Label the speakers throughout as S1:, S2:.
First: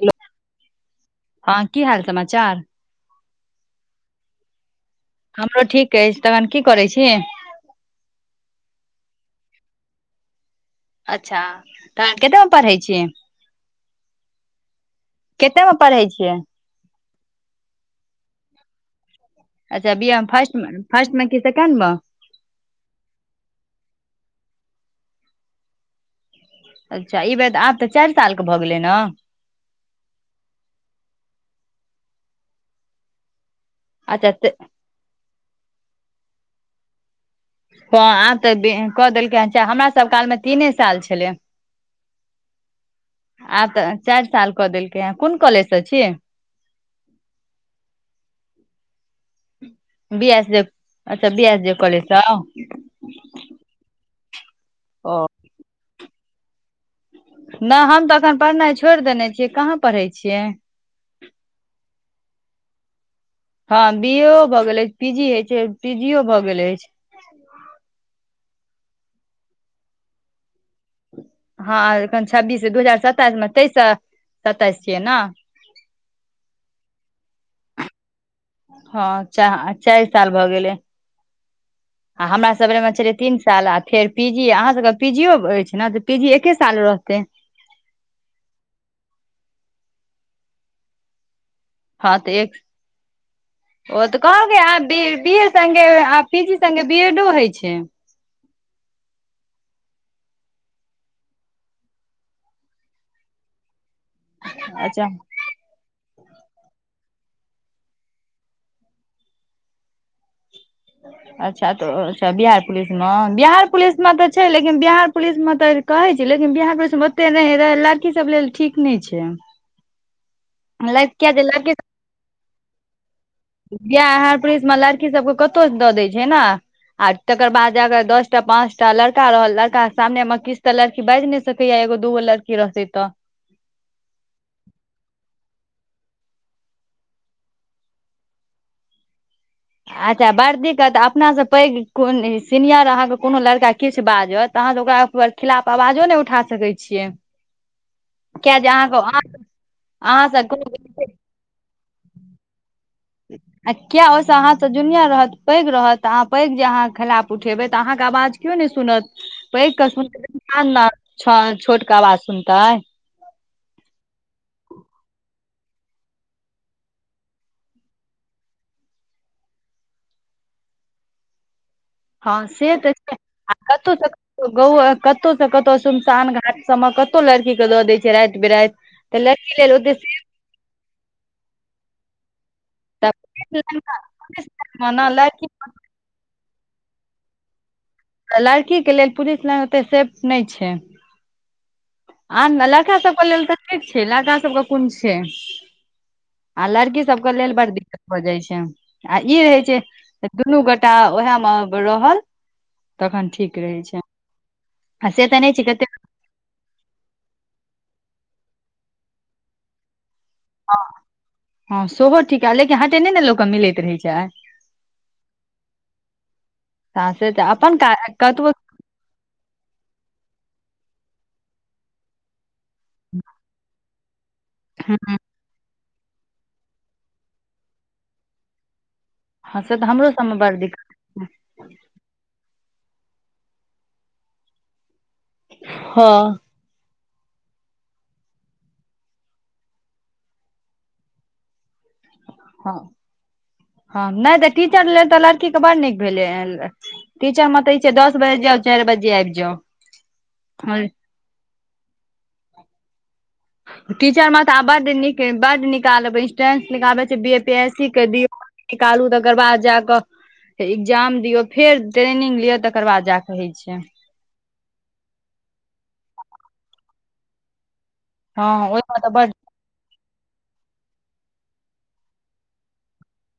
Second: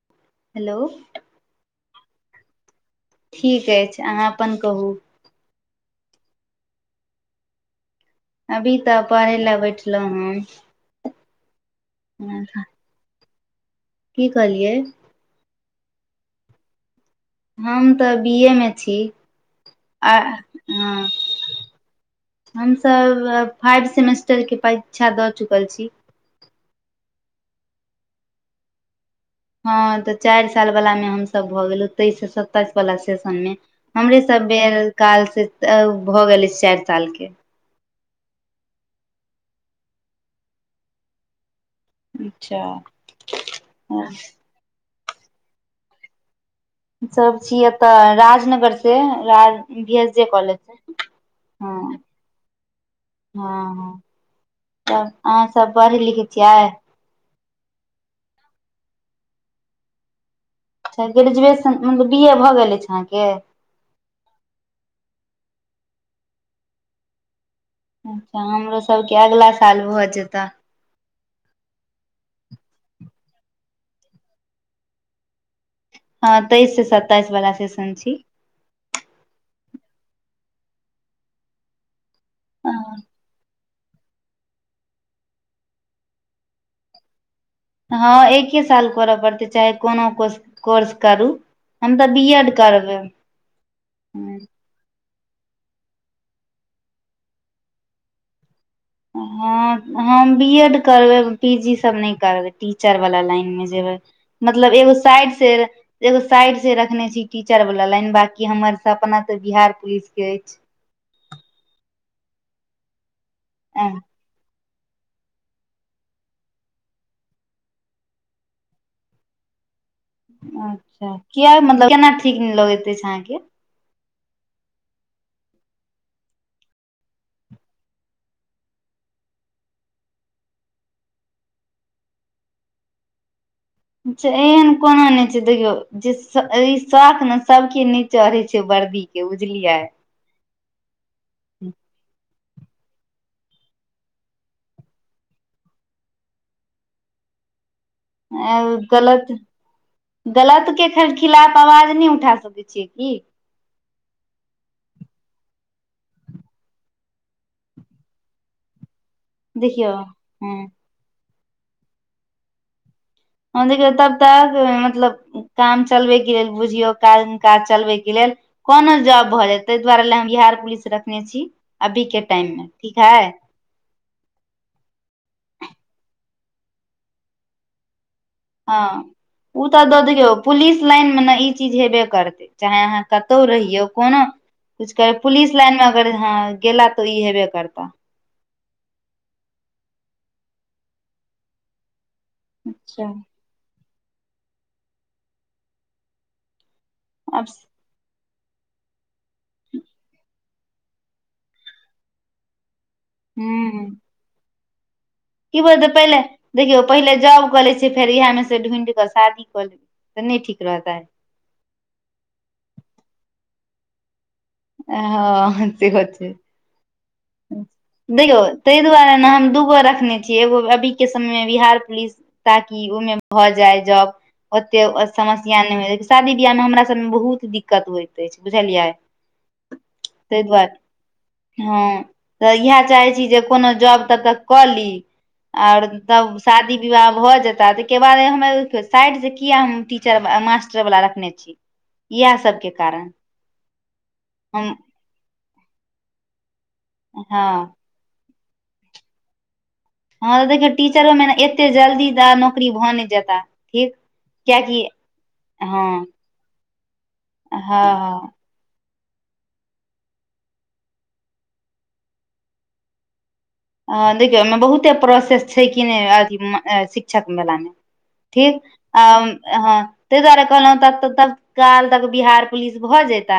S1: hello
S2: hello
S1: हँ की हाल समाचार
S2: ठीक अछि अहाँ अपन कहू
S1: हमरो ठीक अछि तहन की करैत छी
S2: अभी तऽ पढ़े लए बैठलौं हँ
S1: अच्छा तऽ अहाँ केतेमे पढ़ै छियै
S2: की कहलियै
S1: कते मे पढ़ै छियै
S2: हम तऽ बी ए मे छी
S1: अच्छा बी
S2: आ
S1: ए मे फर्स्ट मे
S2: हँ
S1: फर्स्ट मे कि सेकेंड मे
S2: हम तऽ फाइव सेमेस्टर के परीक्षा दऽ चुकल छी
S1: अच्छा ई बेर आब तऽ चारि साल के भऽ गेलै ने
S2: हँ तऽ चारि साल वला मे हम सभ भऽ गेलौं तेइस से सताइस वाला सेशन मे हमरे
S1: अच्छा
S2: सब
S1: त-
S2: बेर काल से भऽ गेलै चारि साल के
S1: हँ आब तऽ कऽ देलकै हन हमरा सब कालमे तीने साल छेलै
S2: अच्छा
S1: आब तऽ चारि साल कऽ देलकै ये कोन कॉलेजसँ छी
S2: सब छीय एतऽ राजनगर से बी एस जे कॉलेज से ह
S1: कलेज
S2: हँ हँ त
S1: ओ
S2: अहाँ सब पढ़ी लिखै छियै
S1: नय हम तऽ एखन पढ़नाइ छोड़ देने छियै कहाँ पढ़ै छियै
S2: अच्छा ग्रेजुएशन मतलब बी ए भऽ गेल अइछ अहाँके
S1: हँ बी ए भऽ गेल अइछ पीजी हय छै पी जी भए गेल अइछ हं
S2: अच्छा हमरो सबके अगिला साल भऽ जेतै
S1: हँ एखन छब्बीस दू हजार सताइस मे तेइस सताइस छियै ने
S2: हँ तेइस से सताइस वला सेशन छी
S1: हँ च चाइर साल भऽ गेलै आ हमरा सबरमे छलै तीन साल आ फेर पी जी अहाँ सबके पीजियो अइछ ने तऽ पी जी एके साल रहतै
S2: हँ एके साल करऽ पड़तै चाहे कोनो को कोर्स करू हम
S1: हँ
S2: बी
S1: तऽ
S2: एड
S1: एक
S2: करबै
S1: ओ तऽ कह ग सगे आ पी जी सगे बीएडो होइ छै
S2: हँ हम बी एड करबै पी जी सब नय करबै टीचरवला लाइनमे जेबै मतलब एगो
S1: अच्छा
S2: साइड से एगो साइड से रखने छी टीचर वला लाइन बाकी हमर सब अपना तऽ बिहार पुलिस के अइछ
S1: अच्छा तऽ अच्छा बिहार पुलिस मे बिहार पुलिस मे तऽ छै लेकिन लेकिन बिहार पुलिस में तऽ कहे छै लेकिन बिहार पुलिस में ओते नय रह लड़की सब लेल ठीक नय छै
S2: अच्छा किया मतलब केना ठीक लगैत अइछ अहाँके
S1: बिहार पुलिसमे लड़की सबके कतहु दऽ दै छै ने आ तकर बाद जाक दस टा पांच टा लड़का रहल लड़का के सामने मे किछ तऽ लड़की बाइज नय कए एगो द दु बो ल क किरसै तऽ
S2: चछा एहन कोना नय छै देखौ जे ई शौख ने सबके ने चढ़े छै वर्दी के बुझलियै
S1: अच्छा बड़ दिक्कत अपनासँ पैघ कोन सीनियर अहाँके कोनो लड़का किछ बाजत तऽ अहाँ तऽ ओकरा खिलाफ अवाजो नइ उठा सकै छियै किया जे
S2: गलत
S1: अहाँके अहाँ से
S2: गलत के खिलाफ अवाज नय उठा सकै छियै की
S1: आ किया ओहिसँ अहाँसँ जुनिया रहत पैघ रहत तऽ अहाँ पैघ जे अहाँके खिलाफ उठेबै तऽ अहाँके आवाज को नय सुनत पैघ क
S2: देखियौ ह
S1: सुन छोट क आवाज सुनतै
S2: देख तब त मतलब काम चलबे के लेल बुझियौ काज काज चलबे के लेल कोनो जॉब भऽ जाय तहि दुआरे लए हम बिहार पुलिस रखने छी अभीके टाइममे ठीक है
S1: कतौ से कत कतहु से कतहु सुमशान घाट सब मे कतहु लड़की के दऽ दय छी राईत बिराईत
S2: हँ ओ तऽ दऽ दियऔ पुलिस लाइन मे ने ई चीज हेबे करतै चाहे अहाँ कतौ रहियो कोनो कुछ कर
S1: लड़की
S2: पुलिस लाइन मे अगर ह गेला तऽ ई हेबे करता
S1: तऽ लड़की के लेल पुलिस लइन ओते सेफ नय छै आ ने लड़का
S2: अच्छा
S1: सबके लेल तऽ ठीक छै लड़का सबके कोन छै आ लड़की सबके
S2: आब
S1: लेल बड दिक्कत भ जाइ छै आ ई रहै छै दुनू गोटा उएह मे रहल तखन ठीक रहै छै आ से तऽ नहि
S2: ई
S1: छै
S2: भऽ
S1: कते
S2: जेतै पहिले देखियौ पहिले जॉब कऽ लै छियै फेर इएहमे से ढूँढ कऽ शादी कऽ लेबै तऽ नइ ठीक रहतै
S1: हँ सेहो ठीक लेकिन हटे नै नऽ लोक कऽ मिलैत रहै छै
S2: हँ सेहो छै
S1: से तऽ अपन काज
S2: देखियौ
S1: कतबो
S2: ताहि दुआरे नऽ हम दूगो रखने छीयै एगो अभी केँ समयमे बिहार पुलिस ताकि ओहिमे भऽ जाय जोब ओते समस्य नहि होइ शादी बियाहमे हमरा सभमे बहुत दिक्कत होइत अछि बुझलियै
S1: हँ से तऽ हमरो सबमे
S2: ताहि
S1: बड़
S2: दुआरे
S1: दिक्कत
S2: हँ तऽ इएह चाहे छी जे कोनो जॉब तब तक कऽ ली आओर
S1: हँ
S2: तब शादी विवाह भऽ जेता ताहिके बाद हम साइडसँ किया हम टीचर मास्टर वला रखने छी [unintelligible]
S1: हँ
S2: कारण
S1: हँ नहि तऽ
S2: हम
S1: टीचर लेल तऽ लड़की केँ बड़ नीक भेलै टीचर मऽ
S2: हँ
S1: इ छै दस बाजे जाउ चार बाजे आबि जाउ
S2: हँ तऽ देखियौ टीचरो मे नऽ एते जल्दी त नौकरी भऽ नहि जेता ठीक
S1: टीचर म तऽ आब
S2: कियाकि
S1: बड नीक बड
S2: हँ
S1: निकाल इंटेंस निकाल छै B A P S C केँ दिऔ
S2: हँ
S1: निकालू तकर बाद जा कऽ एकग्जाम दियौ फेर ट्रेनिंग लियअ तकर बाद जाकऽ होैइ छै
S2: हँ देखियौ ओहिमे बहुते प्रोसेस छै कि नै अथि शिक्षक बलामे
S1: हँ
S2: ठीक
S1: ओहिमे तऽ
S2: आब
S1: बड
S2: हँ ताहि दुआरे कहलहु त तत्काल तक बिहार पुलिस भए जेता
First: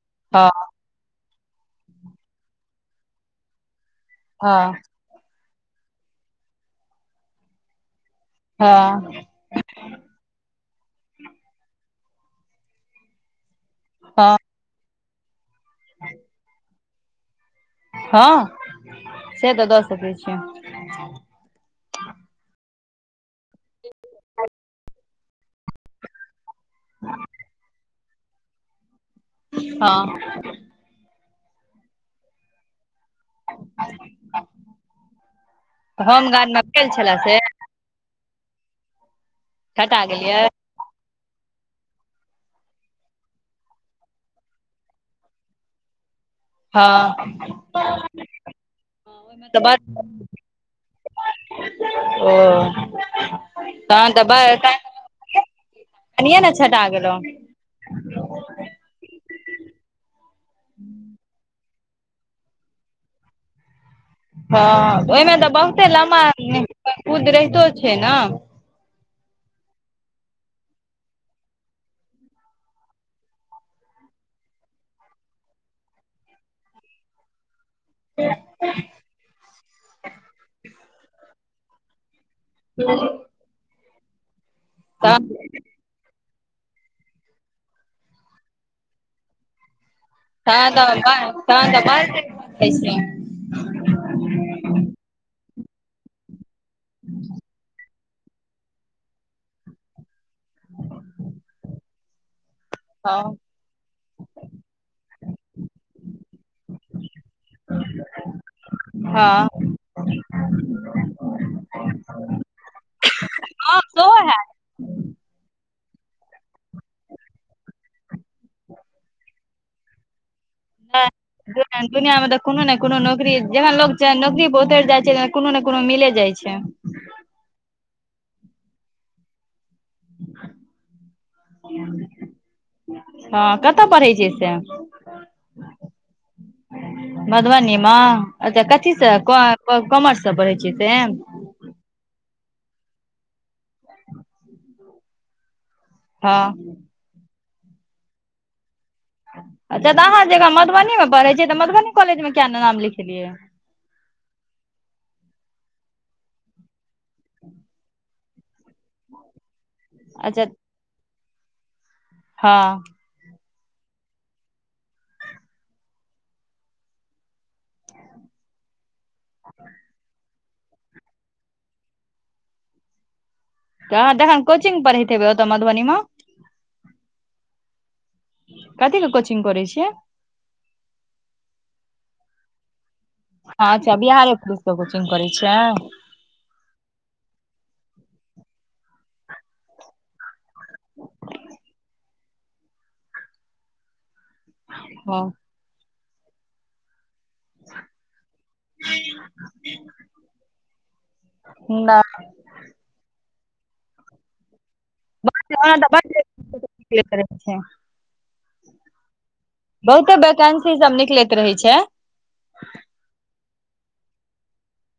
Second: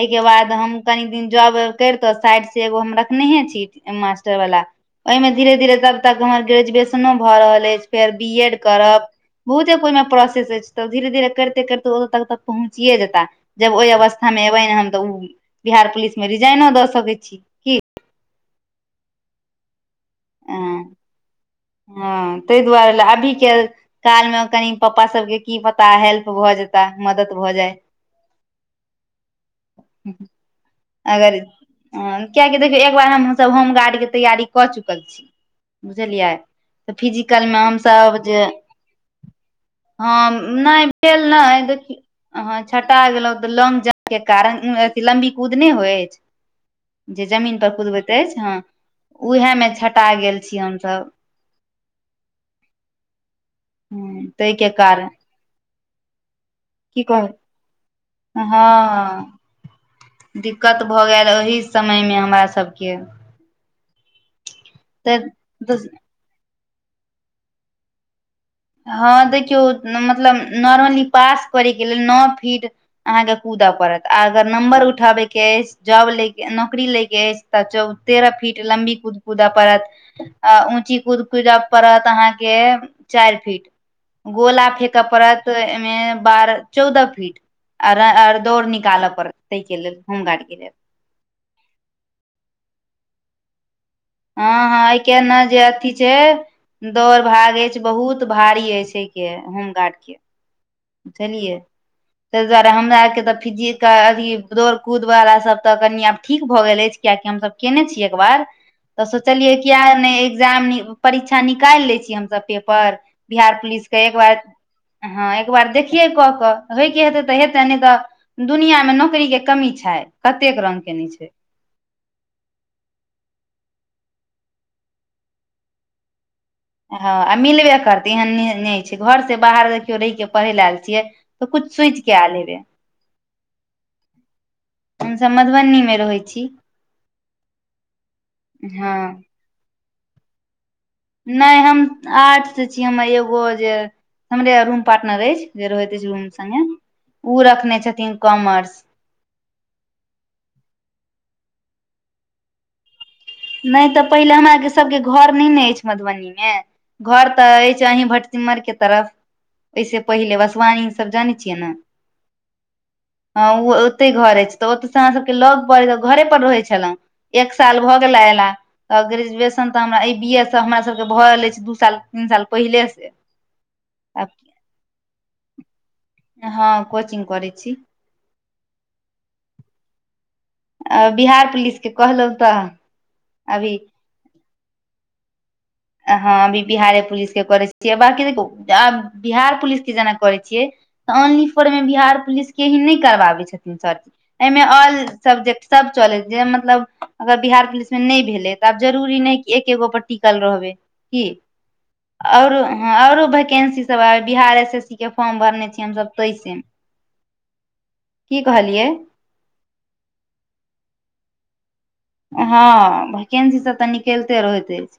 S2: एहिके बाद
S1: हँ
S2: हम कनी दिन जॉब उब करितो साइड से एगो हम रखनेहे छी मास्टर वला
S1: हँ
S2: ओहिमे धीरे धीरे तब तक हमर ग्रेजुएशनो भऽ रहल अछि फेर बी एड करब
S1: हँ
S2: बहुते ओहिमे प्रोसेस अछि तऽ धीरे धीरे करिते करिते ओतऽ तक तक पहुँचिए जेता जब ओहि अवस्था
S1: हँ
S2: मे एबै हम तऽ उ बिहार पुलिस मे रिजाइनो दऽ सकै छी
S1: हँ से तऽ दऽ सकै छिये
S2: की हँ ताहि दुआरे लऽ अभी केँ काल मे कनि पपा सबके की पता हेल्प भऽ जेते तऽ मदद भऽ जाए
S1: हँ
S2: अगर कियकि देखियौ एक बार हम सब होम गर्ड कऽ तैयारी कऽ चुकल छी बुझलियै
S1: होमगार्ड मे फेल
S2: तऽ
S1: छले से
S2: फिजिकल मे हम सब जे
S1: हटा
S2: हँ
S1: गेलियै
S2: नहि भेल नै देखियौ छटा गेलहु तऽ लैंग जम्प केँ कारण अथि लम्बी कुद नइ होइ अछि जे
S1: हँ
S2: जमीन पर कुदबैत अछि हँ उएहे
S1: तऽ
S2: मे
S1: बड
S2: छटा गेल छी हमसभ
S1: ओ तहन
S2: ह
S1: तऽ [unintelligible]
S2: ताहिके कारण
S1: कनए लऽ छटा
S2: की
S1: गेलो
S2: कहब हँ दिक्कत भऽ गेल ओहि समयमे हमरा सभ केँ
S1: हँ ओहिमे तऽ बहुते लम्बा कूद रहितो छै नऽ
S2: हँ देखियौ मतलब नॉर्मली पास करै केँ लेल नौ फिट अहाँकेँ कूदऽ पड़त आ अगर नम्बर उठाबय केँ अछि जॉब लै केँ नौकरी लै केँ अछि तऽ चौ तेरह फीट लम्बी कुद पूदऽ पड़त अ ऊची कुद पूदा पड़त अहाँकेँ केँ चारि फीट गोला फेकऽ
S1: तहन
S2: पड़त मे बारह चौदह फीट आर दौड़ निकाले पड़त तै के लेल होमगार्ड गेल
S1: ह ब [inaudible] तह दब खै छै [unintelligible]
S2: हँ हँ ए के ने जे अथी छै दौड़ भागे छै बहुत [unintelligible] सुधारी ह छै के होमगार्ड के बुझलियै ताहि दुआरे हमरा आरके
S1: हँ
S2: तऽ फिजिक अथी दौड़ कूदवला सब तऽ कनि आब ठीक भऽ गेल अछि कियकि हमसभ केने छियै एक बार तऽ
S1: हँ
S2: सोचलियै कि किया नहि एग्जाम परीक्षा निकालि लै छी हमसब पेपर बिहार पुलिसके
S1: सेहो
S2: एक बार
S1: हैत
S2: हँ एकबार देखिये कऽ के होय के हेते तऽ हेते नहि तऽ दुनिया मे नौकरी के कमी छै कतेक रंग के नीचे
S1: दुनियाँ मे तऽ कोनो ने कोनो नौकरी जखन लोग छै नौकरी पर उतरि जाइ छै त कोनो ने कोनो मिले जाइ छै
S2: हँ आ मिलबे करतै एहन नहि छै घर से बाहर ओ रहि के पढ़ ल आल छियै तऽ कुछ सोच क आयल हेबे
S1: हँ कतऽ पढ़ै छियै से
S2: हमसभ मधुबनीमे रहै छी
S1: मधुबनी मेऽ
S2: हँ
S1: कथी से कॉमर्स से पढ़ै छी से
S2: नहि हम आर्ट से छी हमर एगो जे हमरे रूम पार्टनर अछि जे रहैत रूम
S1: हँ
S2: संगे ओ रखने छथिन कॉमर्स
S1: अच्छा तऽ अहाँ जक मधबनीमे पढ़ैत छियै तऽ मधुबनी कॉलेज किया नाम लिखेलियै
S2: नहि तऽ पहिले हमरा आरके सबके घर नहि ने अछि मधुबनी मे घर तऽ अछि अही भटसिम्हर के तरफ एहिसे पहिले
S1: अच्छा
S2: वसवानी सब जानै छियै ने
S1: हँ
S2: ह ओ ओते घर अछि तऽ ओतयसँ अहाँ सबके लग पड़ै घरे पर रहै छले एक साल भऽ गेला ऐला तऽ ग्रेजुएशन तऽ हमरा ई बी एस हमरा सभके भऽ रहल अछि दू साल तीन साल पहिलेसँ
S1: अहाँ तखन कोचिग पढ़ैत हेबै ओतऽ मधुबनी मे
S2: हँ कोचिंग करै छीये
S1: कथी ले कोचिंग करै छियै
S2: आ बिहार पुलिसके कहलहुँ तऽ
S1: हँ
S2: अभी
S1: अच्छा बिहारे पुलिसके कोचिंग करै छीये
S2: हँ अभी बिहारे पुलिस के करै छियै बकी देख बिहार पुलिस के जेना करै छियै ऑनली फोर मेमे बिहार पुलिस के ही नहि करबाबै छथिन सरजी एहिमे ओल
S1: हँ
S2: सब्जेक्ट सब चलै जे मतलब अगर बिहार पुलिसमे नहि भेलै तऽ आब जरूरी नहि है कि एक गो पर टिकल रहबै की
S1: ओना
S2: आओरो ह आऔरो वैकेन्सी सब आबे बिहार एस एस सी के फॉर्म भरने छीये
S1: तऽ बड
S2: हमसब ताहिस
S1: निकलैत रहै छै,
S2: की कहलियै
S1: बहुते वैकेंसी सब निकलैत रहै छै
S2: हँ वैकेंसी से तऽ निकलिते रहैत अछि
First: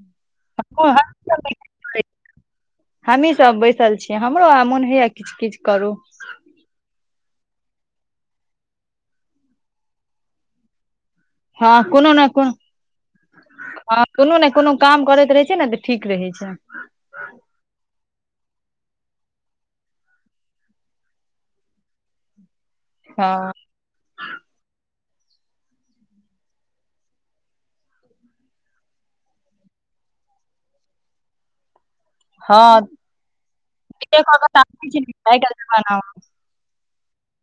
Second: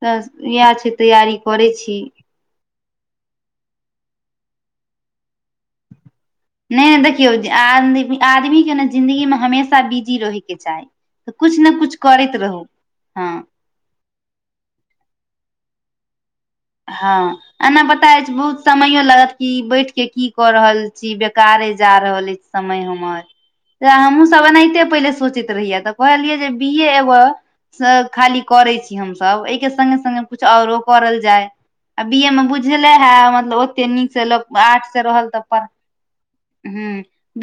S2: त इएह छै तैयारी करै छी
S1: हमही सब बैसल छीयै हमरो आ मोन होइया किछ किछु करु
S2: नहि देखियौ आदमी के ने जिंन्दगी मे हमेशा बिजी रहै के चाही तऽ कुछ ने
S1: हँ
S2: कुछ
S1: कोनो ने
S2: करैत
S1: कोनो
S2: रहू हँ
S1: हँ कोनो ने कोनो काम करै रहै छै ने तऽ ठीक रहै छै
S2: हँ एना बता बहुत समयो लागत कि बैठ के की कऽ रहल छी बेकारे जा रहल अइछ समय हमर
S1: हँ
S2: जे हमहूँसब एनाहिते पहिले सोचैत रहियै तऽ कहलियै जे बीे एबह खाली करे छी हमस एहि के संगे सगे कुछ औरो करल जाय आ बी ए मे
S1: हँ
S2: बुझले है मतलब ओते नीक से
S1: एक ओकर
S2: लोक
S1: सामने
S2: आर्ट्स
S1: छै,
S2: से रहल
S1: आइ
S2: तऽढ़
S1: काल्हि जमाना
S2: ह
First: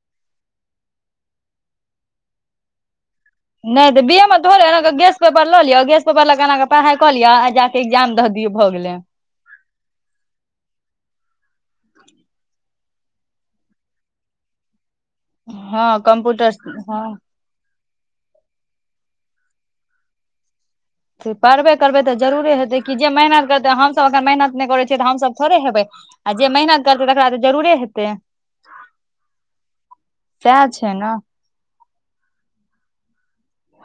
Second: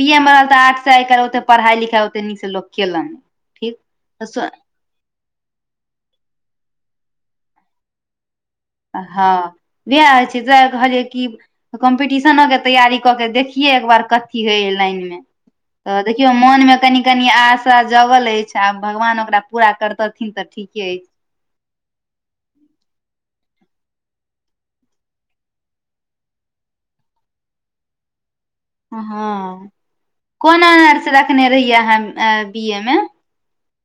S2: बी ए मे रहल तऽ आर्टस से आ ओते पढ़ाइ लिखाइ ओते नीक से लोक केलनि ठीक
S1: नय तऽ बिह म
S2: सो-
S1: तऽल गेस पेपर लो गेस पेपर ल केना के पाई क लिय आ जाक के एक्जाम दिय भ गेले
S2: हँ इह होइ छै त कहलियै कि कम्पीटिशनो के तैयारी कऽ के देखियै एक बार कथी होय लाइन मे
S1: हँ
S2: तऽ देखियौ
S1: कम्प्यूटर
S2: मन मे कनि
S1: हँ
S2: कनि आस थड़ा जगल अछि आ भगवान ओकरा पूरा करतथिन तऽ ठीके अइछ
S1: पढ़बे करबै तऽ जरुरे हेतै कि जे मेहनत करतै हमसब ओकरा मेहनत नय करै छियै तऽ हमसब थोड़े हेबै आ जे मेहनत करतै तकरा तऽ जरुरे हेतै
S2: हँ कोन
S1: सएह छै
S2: नर्स
S1: ने
S2: रखने रहियै अहाँ बी ए मे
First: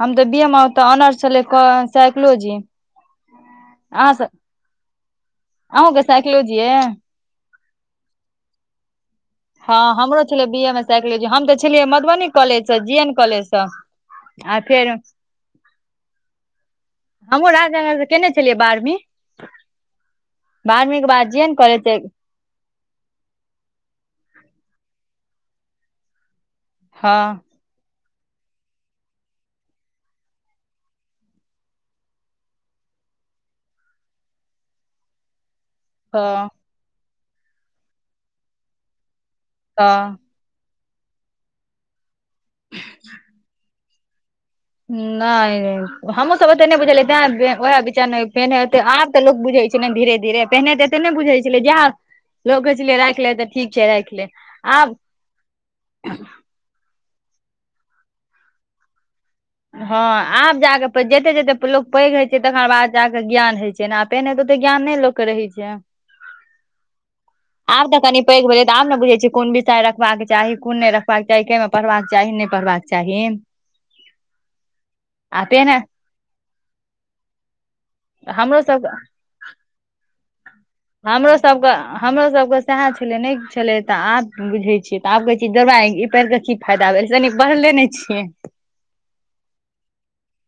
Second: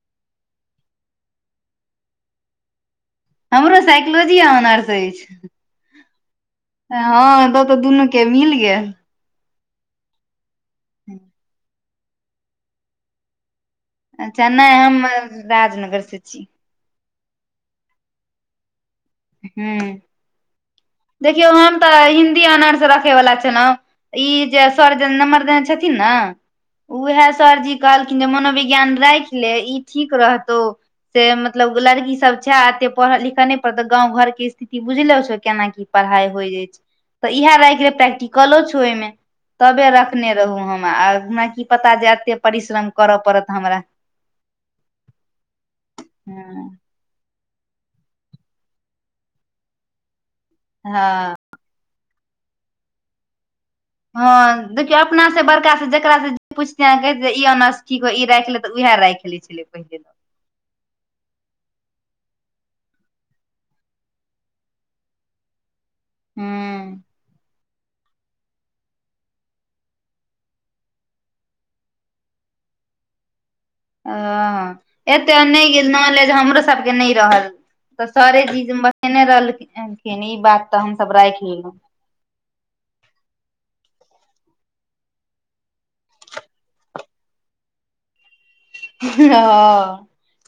S1: हम तऽ बी एम आ तऽ ऑनर्स छलै साइकलॉजी
S2: हमरो साइकलोजी ऑनर्स अइछ
S1: आ ग सैक्लोजिये
S2: हँ त तऽ दुनू के मिल गेल
S1: हँ हमरो छलै बी ए मे साइकोलॉजी हम तऽ छलियै मधुबनी कॉलेज से जी एन कॉलेज से
S2: अच्छा नय हम राजनगर से छी
S1: हमहूँ राजा घर त केने छलियै बारेमे
S2: ह
S1: बाद जे
S2: देखियौ
S1: एन
S2: हम
S1: कॉलेज से
S2: तऽ हि आनसँ रखे बला छलहुँ ई जे सर जे नम्रदन छथिन ने उएह
S1: हँ
S2: सरजी कहलखिन जे मनोविज्ञान राखि ले ई ठीक रहतौ से मतलब लड़की सब छै एते पढ़ लिखऽ नय पड़त गाँव घर के स्थिति बुझलो छौ केना की पढ़ाई
S1: हँ
S2: होइ जाइ छै तऽ इएह राख रहे प्रैक्टिकलो छौ ओहिमें तबे
S1: हँ
S2: रखने रहू हम आ हमरा की पता जे एते परिश्रम करय पड़त हमरा
S1: नय हमूँ सब ओते
S2: हँ
S1: नहि बुझलियै तै वएह पहिनेेब त लोको बुझे छै ने धीे धीरे पहिने ते एते ने
S2: हँ
S1: बुझे छै जा लोकै छलै रख ले तऽ ठीक छै राख
S2: हँ देखियौ अपना से बड़का से जेकास से पुछेहके जे ईनानज ठीक हइ ई राख ले तऽ उह राखि लय छै
S1: हँ आब जाकऽ जते जते लोक पैघ होइत छै तकर बाद जाकऽ ज्ञान होइत छै ने पहिने हेतै ओते ज्ञान नय लोकके रहै छै चा
S2: हूँ
S1: आब तऽ कनि पैघ भेलै तऽ आब ने बुझै छिय कोन विषय रखबाक चाही कोन नय रखबाक चाही कमे पढ़बाक चाही नय पढ़बाक चाही चाही
S2: ओ एतेक नय
S1: पहिने
S2: गेल नॉलेज हमरो सबके नय रहल तऽ सरे
S1: हमरो
S2: जीज
S1: सब
S2: बेने रहलखखिन ई बात तऽ हमसब
S1: हमरो
S2: राखि
S1: सबके
S2: लेलहुँ
S1: हमरो सबके सएह छले नय छले तऽ आब बुझे छियै तऽ आब कहे छ जोड़बा पर के फायदा भेल तन बढ़ले नय छियै
S2: हँ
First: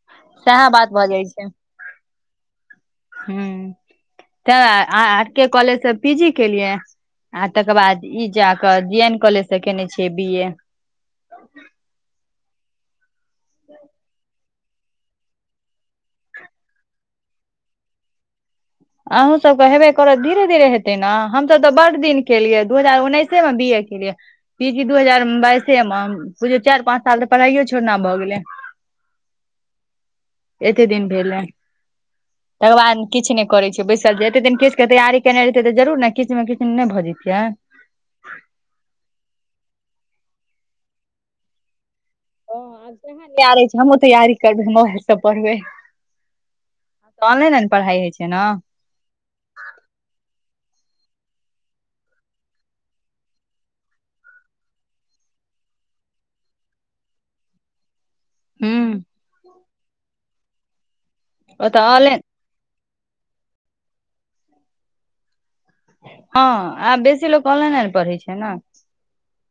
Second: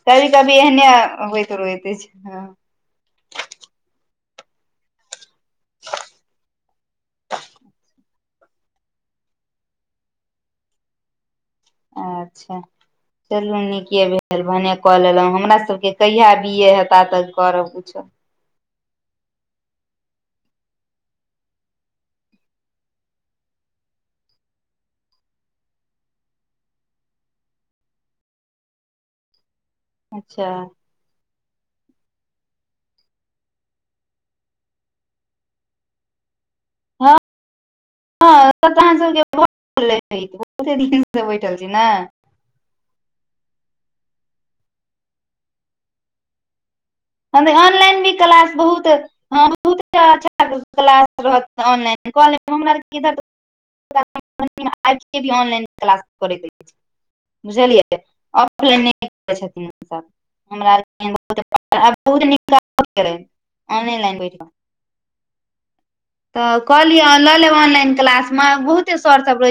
S2: कभी कभी
S1: सएह
S2: एहने
S1: बात भऽ
S2: होइत रहइत ह
S1: ह तऽ के कॉलेज से पी जी केेलिये आ तकर बाद ई जाकऽ जी एन कॉलेज से केने छ बी ए
S2: अच्छा चलू नीके भेल भने कऽ लेलहु हमरा सबके कहिया बी ए हेता तऽ करब किछो
S1: अहूँ सबऽ हेबे करत धीरे धीरे हेतै ने हमसब तऽ बड दिन केलियै दू हजार उन्नैस बच्चे मे बीए कलिये पी जी दू हजार बाइसे मे बुझ चाइर पांच साल तऽ पढ़ाइयो छोड़ना भए गेलै
S2: अच्छा
S1: एते दिन भेलै तकर बाद किछ नय करै छै बैसल छै एते दिन किछ के तैयार केना र रहतै तऽ जरूर ने किछ मे किछ नय भऽ जैतियै
S2: हँऽ अहाँ सबकेते से बैठल छी ने
S1: ह रहे छै हमँ तैयारी करबै हम पढ़बै
S2: हं
S1: ऑनलाइने ने पढ़ाइ
S2: अनलाइन
S1: होइ
S2: भी
S1: छै ने
S2: क्लास बहुत हँ बहुत अच्छा क्लास रह ऑनलाइन क लेब ऑनलाइन क्लास करै दय छै बुझलियै [unintelligible] ऑनलाइन
S1: हूँ ओतऽ ऑनलाइन
S2: लइन बैठ कऽ
S1: हँ
S2: तऽ कहलि
S1: आब बेसी
S2: लऽ
S1: लोक
S2: लेब
S1: ऑनलाइने ने
S2: ऑनलाइन
S1: पढ़ै
S2: क्लास
S1: छै ने
S2: में बहुते सर सब रहे